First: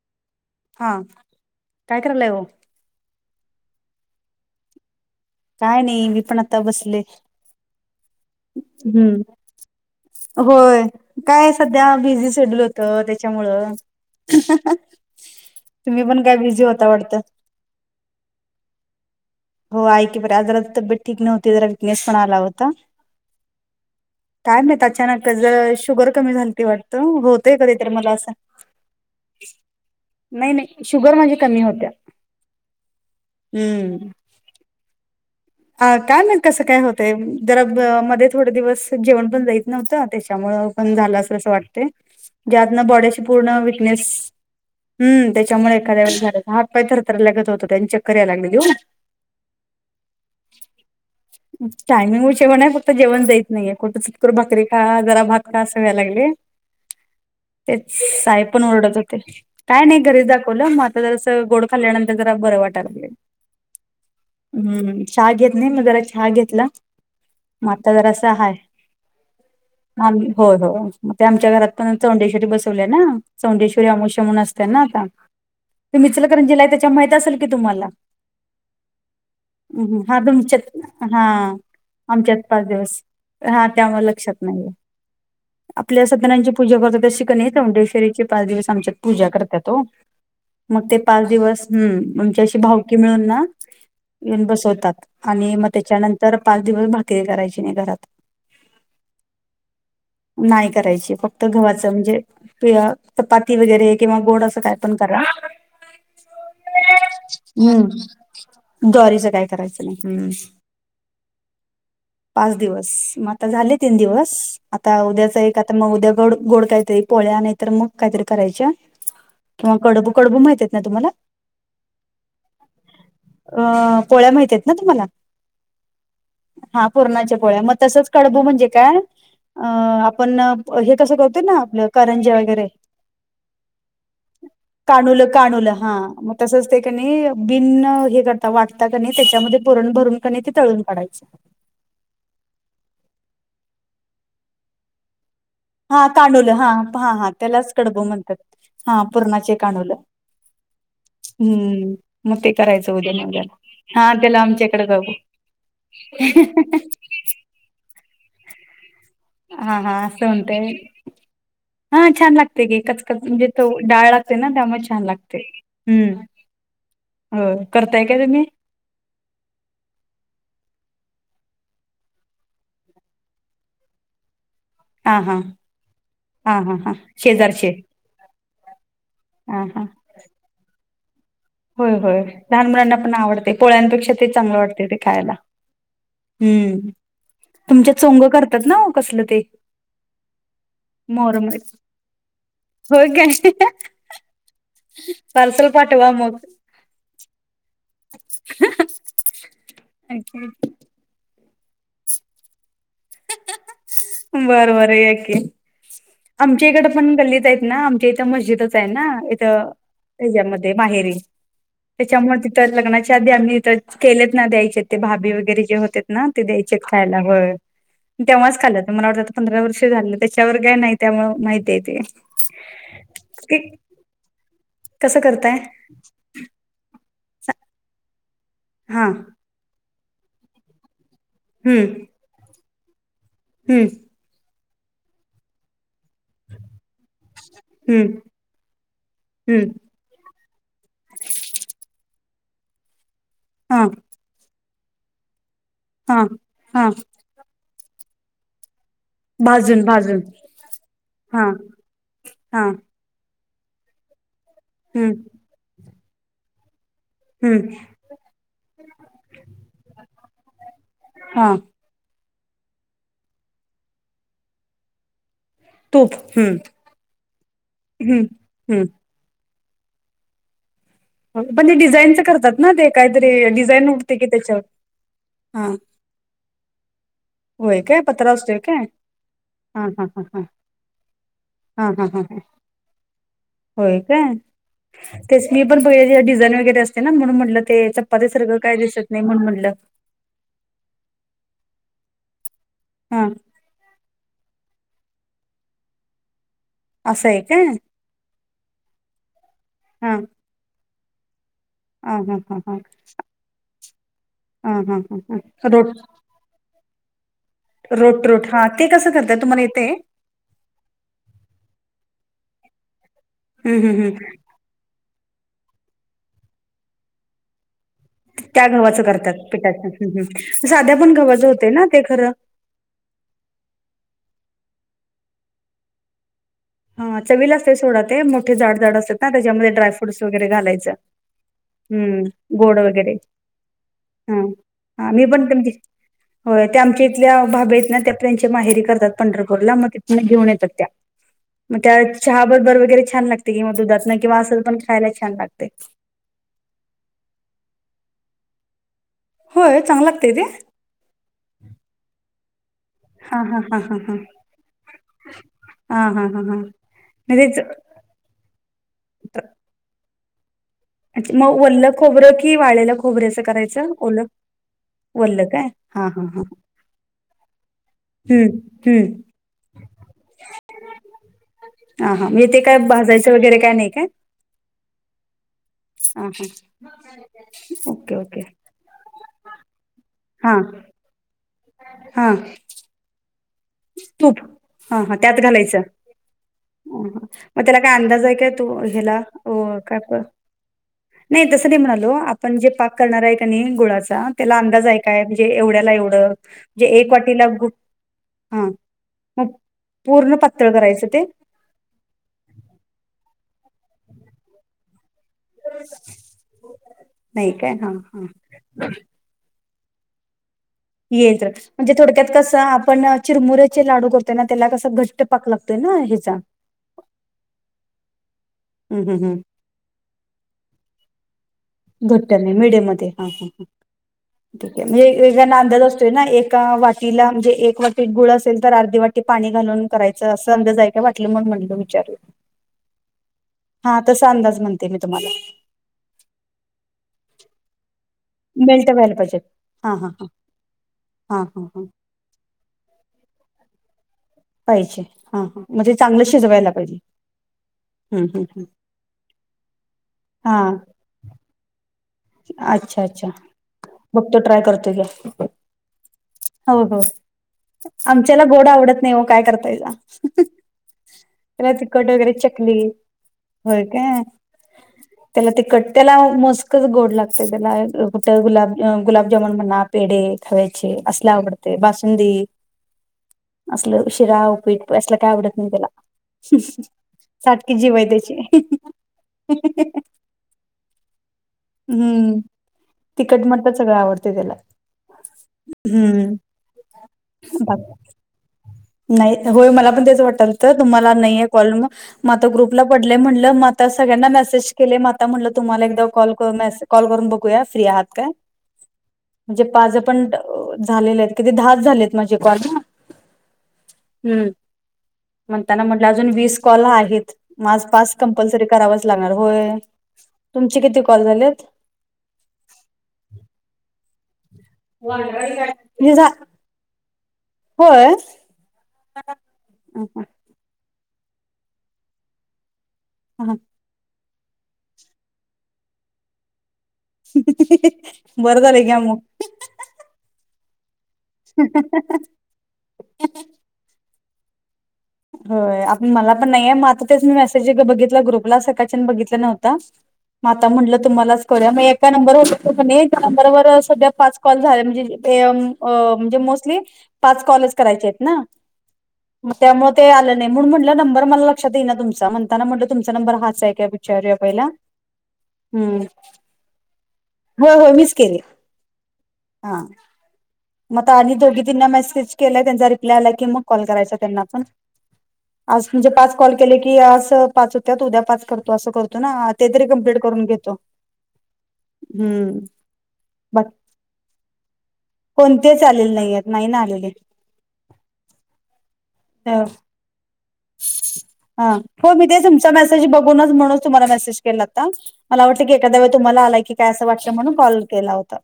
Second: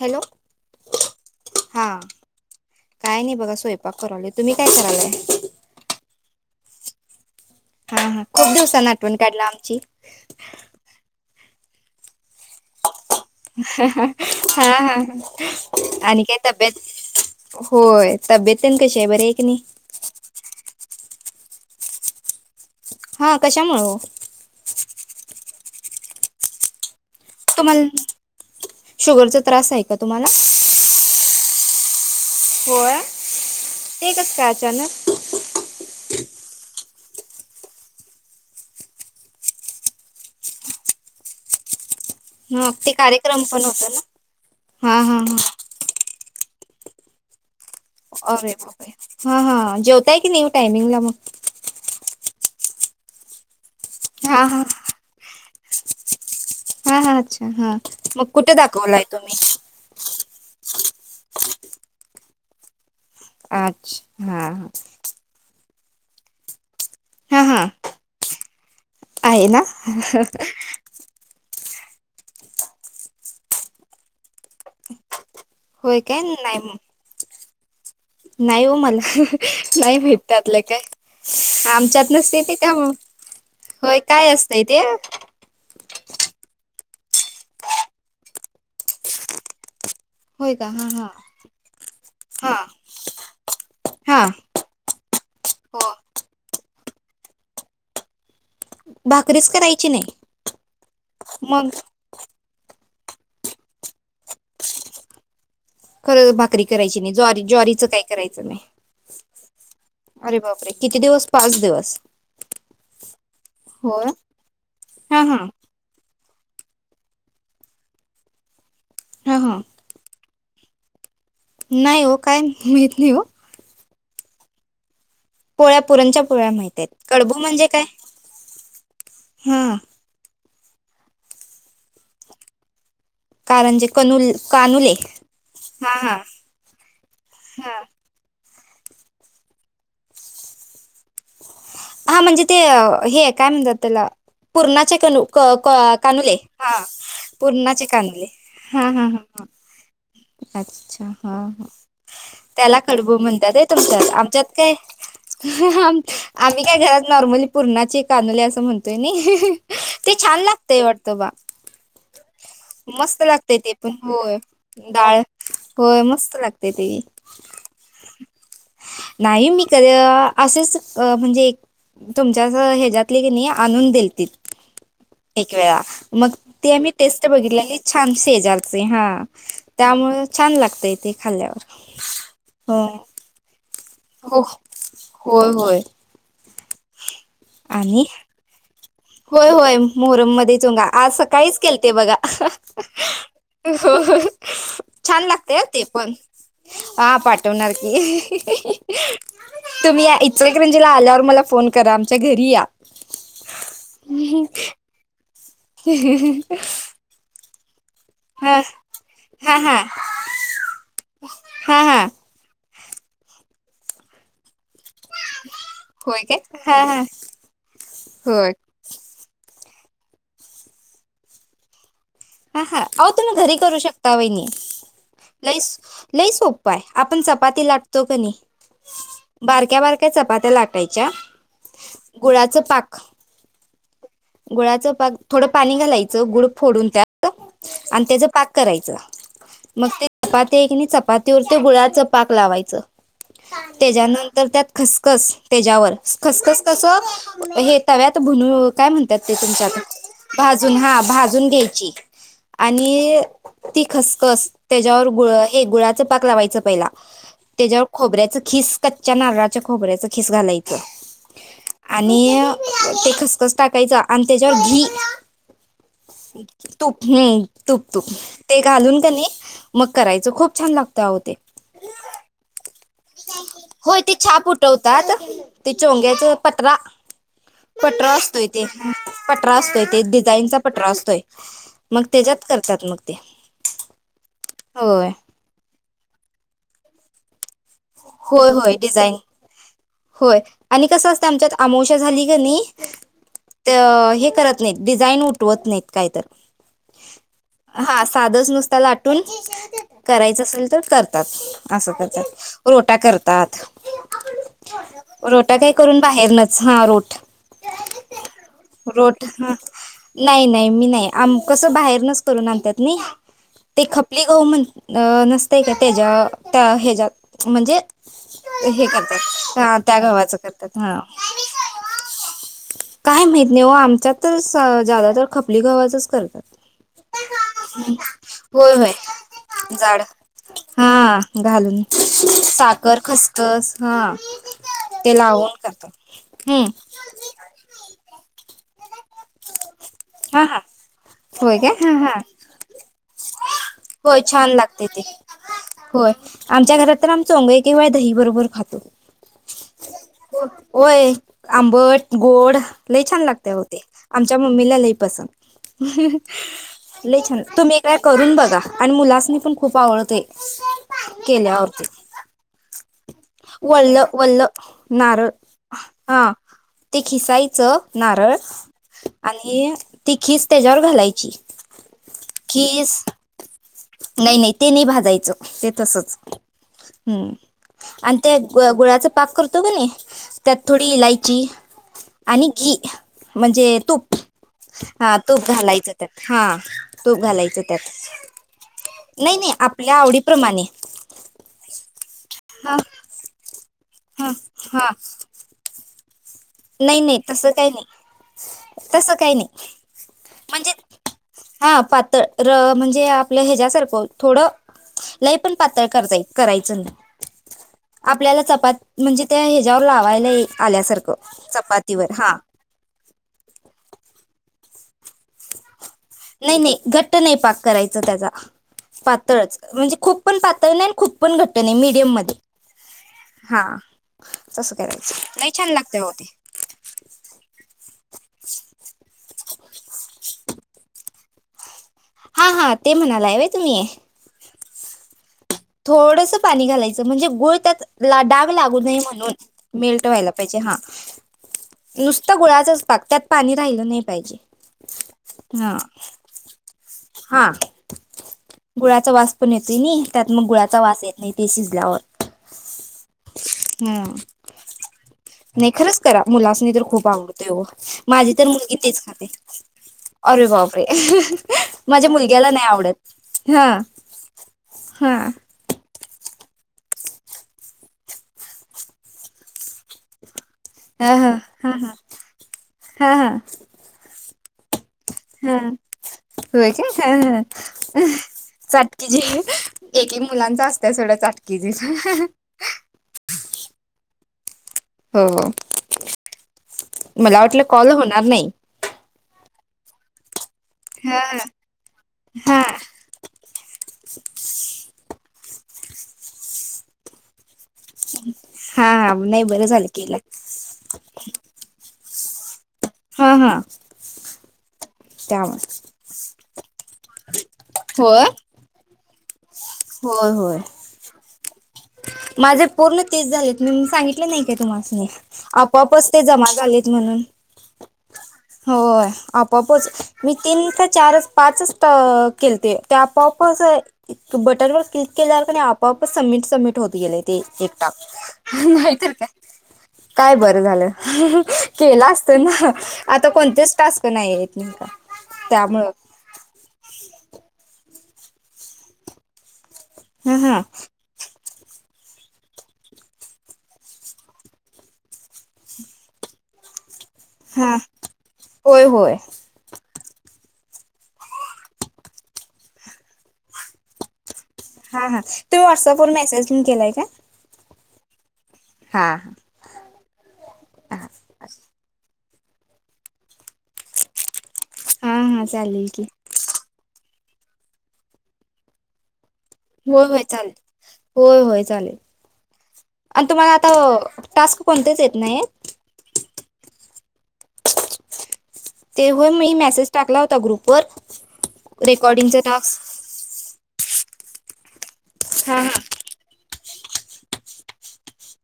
Hello! हा हा काय करायला आहेव. काय नाही बघा स्वयंपाक करवले तुम्ही काय करालय? काय नाही मी पण आता बसले. हा हा खूप दिवसां आठवण हम्म काढला आमची. होय काय सध्या बिझी शेड्यूल हो. तर त्याच्यामुळं हा हा हा तुम्ही पण आणि काय बिझी तब्येत होता वाटत? होय तब्येतन कशी आहे बर आहे क नाही? हो की बर जरा तब्येत ठीक नव्हती जरा विकनेस पण आला होता. हा कशामुळे हो काायम नाही अचानक जर शुगर कमी झाली ते वाट तर होतय कधी तररी तुम्हाला मला असं शुगरचा त्रास आहे का तुम्हाला नाही नाही. शुगर म्हणजे कमी होत्या. होय हम्म ते कस काय? अ काय ना कसं काय होतय जरा मध्ये थोडे दिवस जेवण पण जायत नव्हतं त्याच्यामुळ पण झालं अस असं वाटते. हा ज्यातन ते बॉडीची कार्यक्रम पूर्ण पण होत ना विकनेस हा हा हम्म हा त्याच्यामुळे क हापतरत लगत होतो. अरे बा हा हा जेवताय की न टायमिंगला मग टायमिंग विषेवण आहे फक्त जेवण जाईत नाहीे कुठं चटकर हा हा भाकरी खा जरा भा कड सव्यालागली. हा हा अच्छा हा मग कुठे ओरडत दाखवलाय होते तुम्ही काय नाही घरीच दाखवलं मग आता जर असं गोड खाल्ल्यानंतर जरा बरं वाटयला लागेल. अच्छा हा चहा घेत नाही मी जरा चहा घेतला हा हा मग आता जरा अस हाय. आहे ना ग ते आमच्या घरात पण चौंडेश्वरी बसवले ना चौंडेश्वरी अमष म्हून असत ना आता ते होय काय मिचलकरण नाही जीला आहे मग त्याच्या माहत असेल की तुम्हाला नाही हो मला नाही हम्म, हा तुमच्यात माहिितततलं काय हा आमच्यात नसतेेत पाच का मग दिवस हा होय त्यामुळे काय लक्षात असतय नाहीये ते आपल्या सदनाची पूजा करतो त्या शिक नाही य मुंडे शरीची पाच दिवस आमच्यात पूजा करतात हो. का मग हा ते हा पाच दिवस हम्म हा आमच्याशी भावकी मिळून ना. हा येऊन बसवतात आणि मग हो त्याच्यानंतर पाच दिवस भाकीरी करायची नाही घरात भाकरीच करायची नाही नाही करायची फक्त मग गवा्हाच म्हणजे प चपाती वगैरे किंवा गोड असं काय पण करा खरं भाकरी करायची नाही ज्वारी ज्वारीच काही करायचं नाही. स्टॉरीच काय करायचं नाही हम्. अरे बापरे किती दिवस पाच दिवस पाच दिवस मग आता झाले तीन होय दिवस आता हा हा उद्याचा एक आता मग उद्या गोड गोड काहीतरी पोळ्या नाही तरर मग काहीतरी करायच्या ह ह क कडू कडब माह आहेत ना तु्हाला नाही हो काय माहीत नाही हो. अ पोळ्या माहिती आहेत ना तुम्हाला पोळ्या पुरणच्या पोळ्या माहित हा आहेत पूर्णाच्या कडबू पोळ्या म्हणजे मग काय तसच कडबू म्हणजे काय? हा अं आपण हे कसं करतोय ना आपलं करंजे वगैरे कारंजे कनुल कानुले कानू कानूल हा मग तसच तेणी बि हा हे कर. वाटता क त्याच्यामध्ये पुरण भरून क ते तळून काढायची. हा म्हणजे ते हे काय म्हणतात त्याला पूर्णाच्या का? हा कानुले काणूलं हा हा त्यालाच पूर्णाचे कडबू कानुले म्हणतात हा हा ह पुरणाचे काणूलं अच्छा हा ह हम्म मग ते त्याला करायचं उद्या खडबू नियोजन म्हणतात आहे तुमच्यात हा त्याला आमच्यात काय? आमच्याकडे बघू आम्ही काय घरात नॉर्मली पूर्णाचे कानोले असं म्हणतोय न हा हा अस असं उते. हा छान लागते की मस्त कचकत म्हणजे लागतंय तो ते पण डाळ लागते होय ना त्यामुळे छान लागते हम्म. ते ते हो करताय का तुम्ही? नाही मी कध असंच. म्हणजे तुमच्या हच्यातले की नाही आणून देतील. हा हा एक वेळा मग... हा ते हा आम्ही, हा टेस्ट शेजारचे बघितलेले... छान शेजारचे... हा... हा हा त्यामुळे छान लागतंय ते खाल्ल्यावर होय होय... लहान हो मुलांना पण आवडते... पोळ्यांपेक्षा ते हो चांगलं वाटते, ते खायला होय होय हम्म... तुमच्यात आणि सोंगं करतात ना वो कसलं ते होय होय... मोहरम मध्ये चुंगा... आज मोहरम सकाळीच केलते बघा होय काय हो... छान लागतंय पार्सल ते पाठवा पण मग हा... पाठवणार की... तुम्ही या इचलकरंजी ला... आल्यावर मला फोन करा... आमच्या घरी या बरं बरं... ये की.... आमच्या इकडं पण गल्लीत हेत ना ते इथं हा मस्जिदच ए ना... हा इथं... हा त्याच्यामध्ये माहेरी... हा हा त्याच्यामधे तर लग्नाच्या आधी... आम्ही इथं... केलेत ना... द्यायचेत ते भाभी वगैरे जे होतेत होय ना... काय ते द्यायचे हा हा खायला.. होय मी होय तेव्हाच खाल्लं होतं... तर मला वाटतं पंधरा वर्ष झालं... त्याच्यावर काय नाही... त्यामुळे माहितीए ते हा हा.. आवो... तुम्ही घरी ते करू शकता वैनी... कसं करताय लई.. लई सोपं पाय... आपण चपाती लाटतो क नई हां. बारक्या बारक्या चपात्या लाटायच्या हुं. गुळाचं पाक हूं गुळाचं पाक... थोडं पाणी घालायचं.. गुड फोडून त्यात तूप आणि हम्म त्याचं पाक करायचं... हम्म मग ते चपाती ए की नई... चपातीवर... ते गुळाचं पाक लावायचं... हा त्याच्यानंतर त्यात खसखस... त्याच्यावर... हा खसखस हा कसं... हे तव्यात भुनून.. काय म्हणत तात.. ते तुमच्याकडं... भाजून भाजून भाजून... हा हा भाजून घ्यायची... हा आणि तीळ, ती खसखस... त्याच्यावर हम्म गुळ... हे गुळाचं पाक लावायचं पहिला हम्म त्याच्यावर खोबऱ्याचं खीस... कच्च्या नारळाच्या खोबऱ्याच खीस घालायचं हा आणि... ते खसखस टाकायचं आणि त्याच्यावर घी तूप... हूं तूप... हूं... तूप तूप... ते घालून... त्यानी मग करायचं... खूप छान लागतं अवो ते पण, ते डिझाईनचं करतात ना ते? काहीतरी डिझाईन होय... ते उठते की छाप त्याच्यावर उठवतात... हा ते चोंग्याचं पटरा होय काय पटरा पत्रा असतोय ते... काय पटरा असतोय हा ते... हा हा हा डिझाईनचा पटरा असतोय हा मग, हा हा हा त्याच्यात करतात मग ते होय काय? होय तेच... मी पण [unintelligible] डिझाईन वगैरे असते ना... म्हणून म्हटलं ते चपात्या होय सारखं काय होय दिसत डिझाईन नाई म्हणून म्हटलं होय... आणि कसं असतं... आमच्यात आमाोशा झाली का नई हा. त... हे करत नाहीत. डिझाईन उठवत नाईत... काय तर असं आहे काय हा... साधंच नुसतं लाटून... हा करायचं असेल तर कर. तात... आसं हा हा करतात... हा रोटा करतात हं. हं रोटा काय करून हं [unintelligible] बाहेरनच हा रोट रोट... रोट... हा... ते कसं करताय.. तुम्हाला येतंय? नाई.. नाई... मी नाई... आम... कसं बाहेरनच करून आणत्यात नई... हम्म ते हम्म खपली हम्म गहू म्हण अ... नसतंय का त्याच्या... त्या हच्यात म्हणजे त्या हे गव्हाचं करतात, हा पिठाचं.... त्या हूं हूं... गव्हाचं पण करतात साध्या हा पण गव्हाचं होतं ना ते खरं काय माहित नाई वं... आमच्यात तर... स... ज्यादा तर खपली गव्हातच करतात. हा... चवीला असतं सोडा ते... मोठे होय जाड होय जाड असतात ना... त्याच्यामध्ये जाड ड्रायफ्रूट्स वगैरे घालायचं हा घालून... हम्म गोड साखर वगैरे खसखस... हा हा... ते मी पण लावून करते... करतो होय हम्म ते आमची ल्या भाभी आहेत ना त्या त्यानंचया माहेरी करतात पंढरपूरला मग तिथ हा घेऊन हा येतात त्या होय काय मग हा त्या हा चहा बरोबर वगैरे छान लागतय कि दुधातन होय किंवा छान असल पण लागते ते खायला छान लागते. होय आमच्या घरात तर आम चोंगई किंवा दही बरोबर खातो. होय चांगला लाग होय आंबट, गोड लई छान हा लागतेय हा ओ हा ते. हा हा आमच्या मम्मीला लय पसत हा हा हा हा लय छान म्हणजेच तुम्ही करून बघा आणि मुलासनी पण खूप आवडतय. अ् मग वल्लं खोबरं कि वाळेला खोबरं असं करायचं ओलं ळ वल्ल काय हा हा हा ते खिसायच नारळ हम्म हम्म आणि ती खीस त्याच्यावर घालायची. ह ह हा म थे काय खीस भाजायचं वगैरे काय नाही काय? नाही ते नाही भाजायचं ते तसच हम्म ओके आणि त्या ओके गु गुळाचा पाक करतो कनी हा त्यात थोडी इलायची हा आणि घी म्हणजे तूप हा तूप घालायचं त्यात हा तूप अहं. घालायचं मग त्यात. त्याला काय अंदाज आहे काय तू ह्याला नाही नाही अ, आपल्या काय प- आवडीप्रमाणे. नाही तस नाही म्हणालो आपण जे हा पाक करणार आहे कनी गुळाचा हा त्याला अंदाज हा हाय काय? एवढ्याला एवढं जे एक वाटीला हा तस काही नाही मग पूर्ण पातळ म्हणजे करायचं ते हा पातळ र म्हणजे आपलं ह्याच्यासारखं थोडं लय पण पातळ करता करायचं नाही नाही काय हा हा आपल्याला चपात म्हणजे त्या ह्याच्या्यावर लावायला आल्यासारखं येेत म्हणजे चपातीवर थोडक्यात हा कसं आपण चिरमुऱ्याचे लाडू करतोय ना त्याला कसं घट्ट पाक लागतय ना. ह्याचा नाही नाही घट्ट नाही पाक करायच त्याचा हम्म हम्म हम्म पातळच. म्हणजे खूप पण पातळ नाही खूप पण घट्ट नाही मीडियम घट्ट मध्ये नाय मिडेयम मध्ये हा हा हा तसं ठीके म्हणजे करायचं नाही एकाना छान अंदा लागते असतोय हो ना ते एक एका वाटीला म्हणजे एक वाटीत गुळ असेल तर अर्धी वाटी पाणी घालून करायचं असं अंदाज हाय का वाटली म्हणून म्हटल मी. हा हा ते म्हणालाय होय तुम्ही हा तसा अंदाज म्हणते मी तुम्हाला थोडंसं पाणी घालायचं म्हणजे गुळ त्यात डाग लागू मेल्ट नये व्हायला म्हणून पाहिजे हां मेलट हां हां व्हायला पाहिजे हा हां हां हां नुसत गुळाचच पाक त्यात पाणी राहिलं नाही. पाहिजे हां हां म्हणजे चांगलं शिजवायला पाहिजे हा या गुळाचा वास पण येतोय नाही त्यात मग हां गुळाचा वास येत नाही ते शिजल्यावर. अच्छा अच्छा हम बघतो ट्राय करतो घ्या नाही खरंच करा मुलासनी तर हो हो खूप आवडत ओ. माझी आमच्याला तर गोड मुलगी तेच आवडत नाही हो खाते काय करतायचा अरे बापरे त्याला तिखट माझ्या वगैरे मुलग्याला नाही चकली आवडत हा होय काय हा त्याला ते कट्ट्याला मस्कच गोड लागते त्याला कुठं गुलाब गुलाबजामुन म्हणा पेढ खावायचे असलल आवडतय बासुंदी हा हा असलं शिराव उपीठ असलं काय आवडत नाही त्याला होय सारखी जीव आहे त्याची काटकी जे एक मुलांचा असत सोडा जीभ. हम्म तिकट म्हणता सगळं आवडत त्याला हो हम्म मला वाटलं कॉल बाकी होणार नाही. नाही होय मला पण तेच वाटल तर तुम्हाला हां, नाहीे कॉल मग म आता हां. ग्रुपला पड म्हटलं म सगळ्यांना मेसेज केले म म्हट तुम्हाला एक कॉल कॉल करून ब फ आहात का हां, नाही बरं झालं म्हण केला. पण झा किती धास झालेत माझे कॉर् हा हा ह मग त्यांना म्हटलं अजून वीस कॉल आहेत माझ पास होय? कंपल्सरी करावाच लागणार होय होय, होय. तुमची किती कॉल झालेत. माझे पूर्ण तेज झाले मी सांगित नाही का तुम आपपच हे ते झा जमा झालेत म्हणून. होय होय आपापच अ मी तीन चार पाचच केलते त्या पॉप हा. बटन वर क्लिक केल्यावर नाही आपाआप समिट समिट. होत गेले ते एकटा बरं झालं घ्या नाहीत का? मग काय बरं झालं केलं असत ना. आता कोणतेच टास्क नाही आहेतेत नाहीता हो आप मला पण नाही आहे मात्र तेच मी मेसेज बघितला ग्रुपला सकाळच्यान बघितलं नव्हता. ह हा माता म्हणलं तुम्हालाच करूया मग एका नंबरवर त्या नंबरवर सध्या फट कॉल झाला म्हणजे प एम अ म्हणजे मोस्टली पाच कॉलेज हा करायचे आहेत ना होय होय मग त्यामुळे ते आलं नाही म्हणून म्हटलं नंबर मला लक्षात येई ना तुमचा म्हणताना म्हटलं तुमचा नंबर हाच आहे का चार पहिला हा हा तुम्ही व्हॉट्सअप वर मेसेजन केलाय का हो हो मिीस केली हां हा मता आणि जोग ् क कराय हा हा चालेल की कॉल के की अस पाच होत्या उद्या पाच करतो असं करतो ना ते तरी होय कंप्लीट होय करून चालेल घेतो होय होय चालेल हम्म आणि तुम्हाला बघ आता टास्क कोणतेच येत नाही चालेल नाही नाही नाही आलेले ते होय मी मेसेज टाकला होता ग्रुप. हा हो मी ते तुमच्या टास्क मेसेज बघूनच म्हणून. [inaudible] हा हा काय असं वाटलं म्हणून कॉल केला होता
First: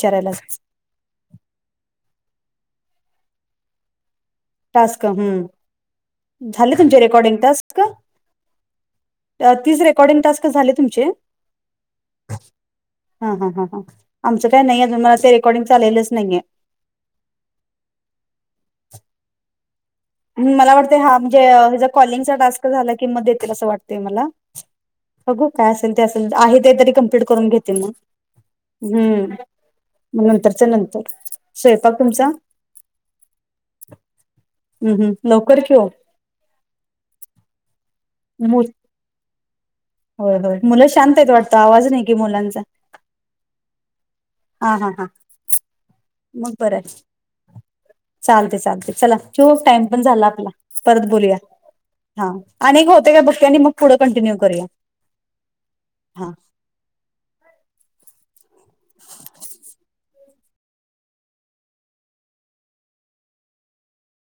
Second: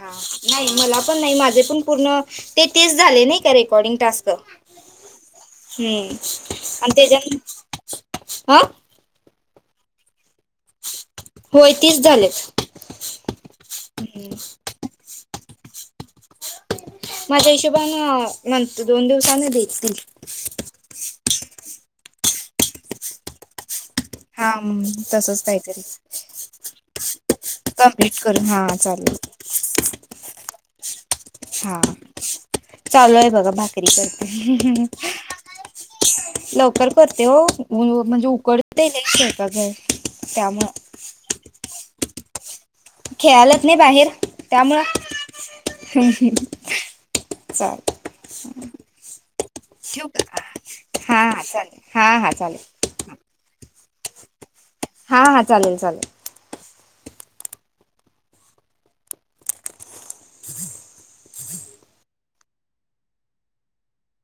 हा नाही मला पण नाही माझे पण पूर्ण ते तेच झाले नाही. का रेकॉर्डिंग टास्क? टास्क ह हम्म झाले आणि तुमचे रेकॉर्डिंग त्याच्यान टास्क. हा तीच रेकॉर्डिंग टास्क झाले तुमचे. होय तिस झाले. हा हा ह ह आमचं काय नाही अजून मला ते रेकॉर्डिंग चालेलंच नाहीये. माझ्या हिशोबान म्हणत दोन दिवसाने देेततील. मला वाटतं हा म्हणजे हिचा कॉलिंगचा टास्क झाला कि मग देतील असं वाटत. ते मला हा तसच अग काय काहीतरी असेल ते असेल आहे ते तरी कमप्लीट करून घेते मग? वट करून हा चालेल. हम्म मग नंतरच्या नंतर. हा स्वयंपाक तुमचा चालू आहे बघा भाकरी कर. हम्म हम्म लवकर कि ओ लवकर करते हो म्हणजे मु उकडत नाही शर का? होय हो मुलं शांत येत वाटतो आवाज नाही की मुलांचा. खेळालच नाही बाहेर हा त्यामुळं हा हा मग बरं आहे चा चालते चालते चला जो टाइम पण झाला का आपला परत हा बोलूया हा चालेल हा. चालेल अक होते काय बक्क्यांनी मग पुढं कंटिन्यू करूया. हा हा चालेल चालेल. हा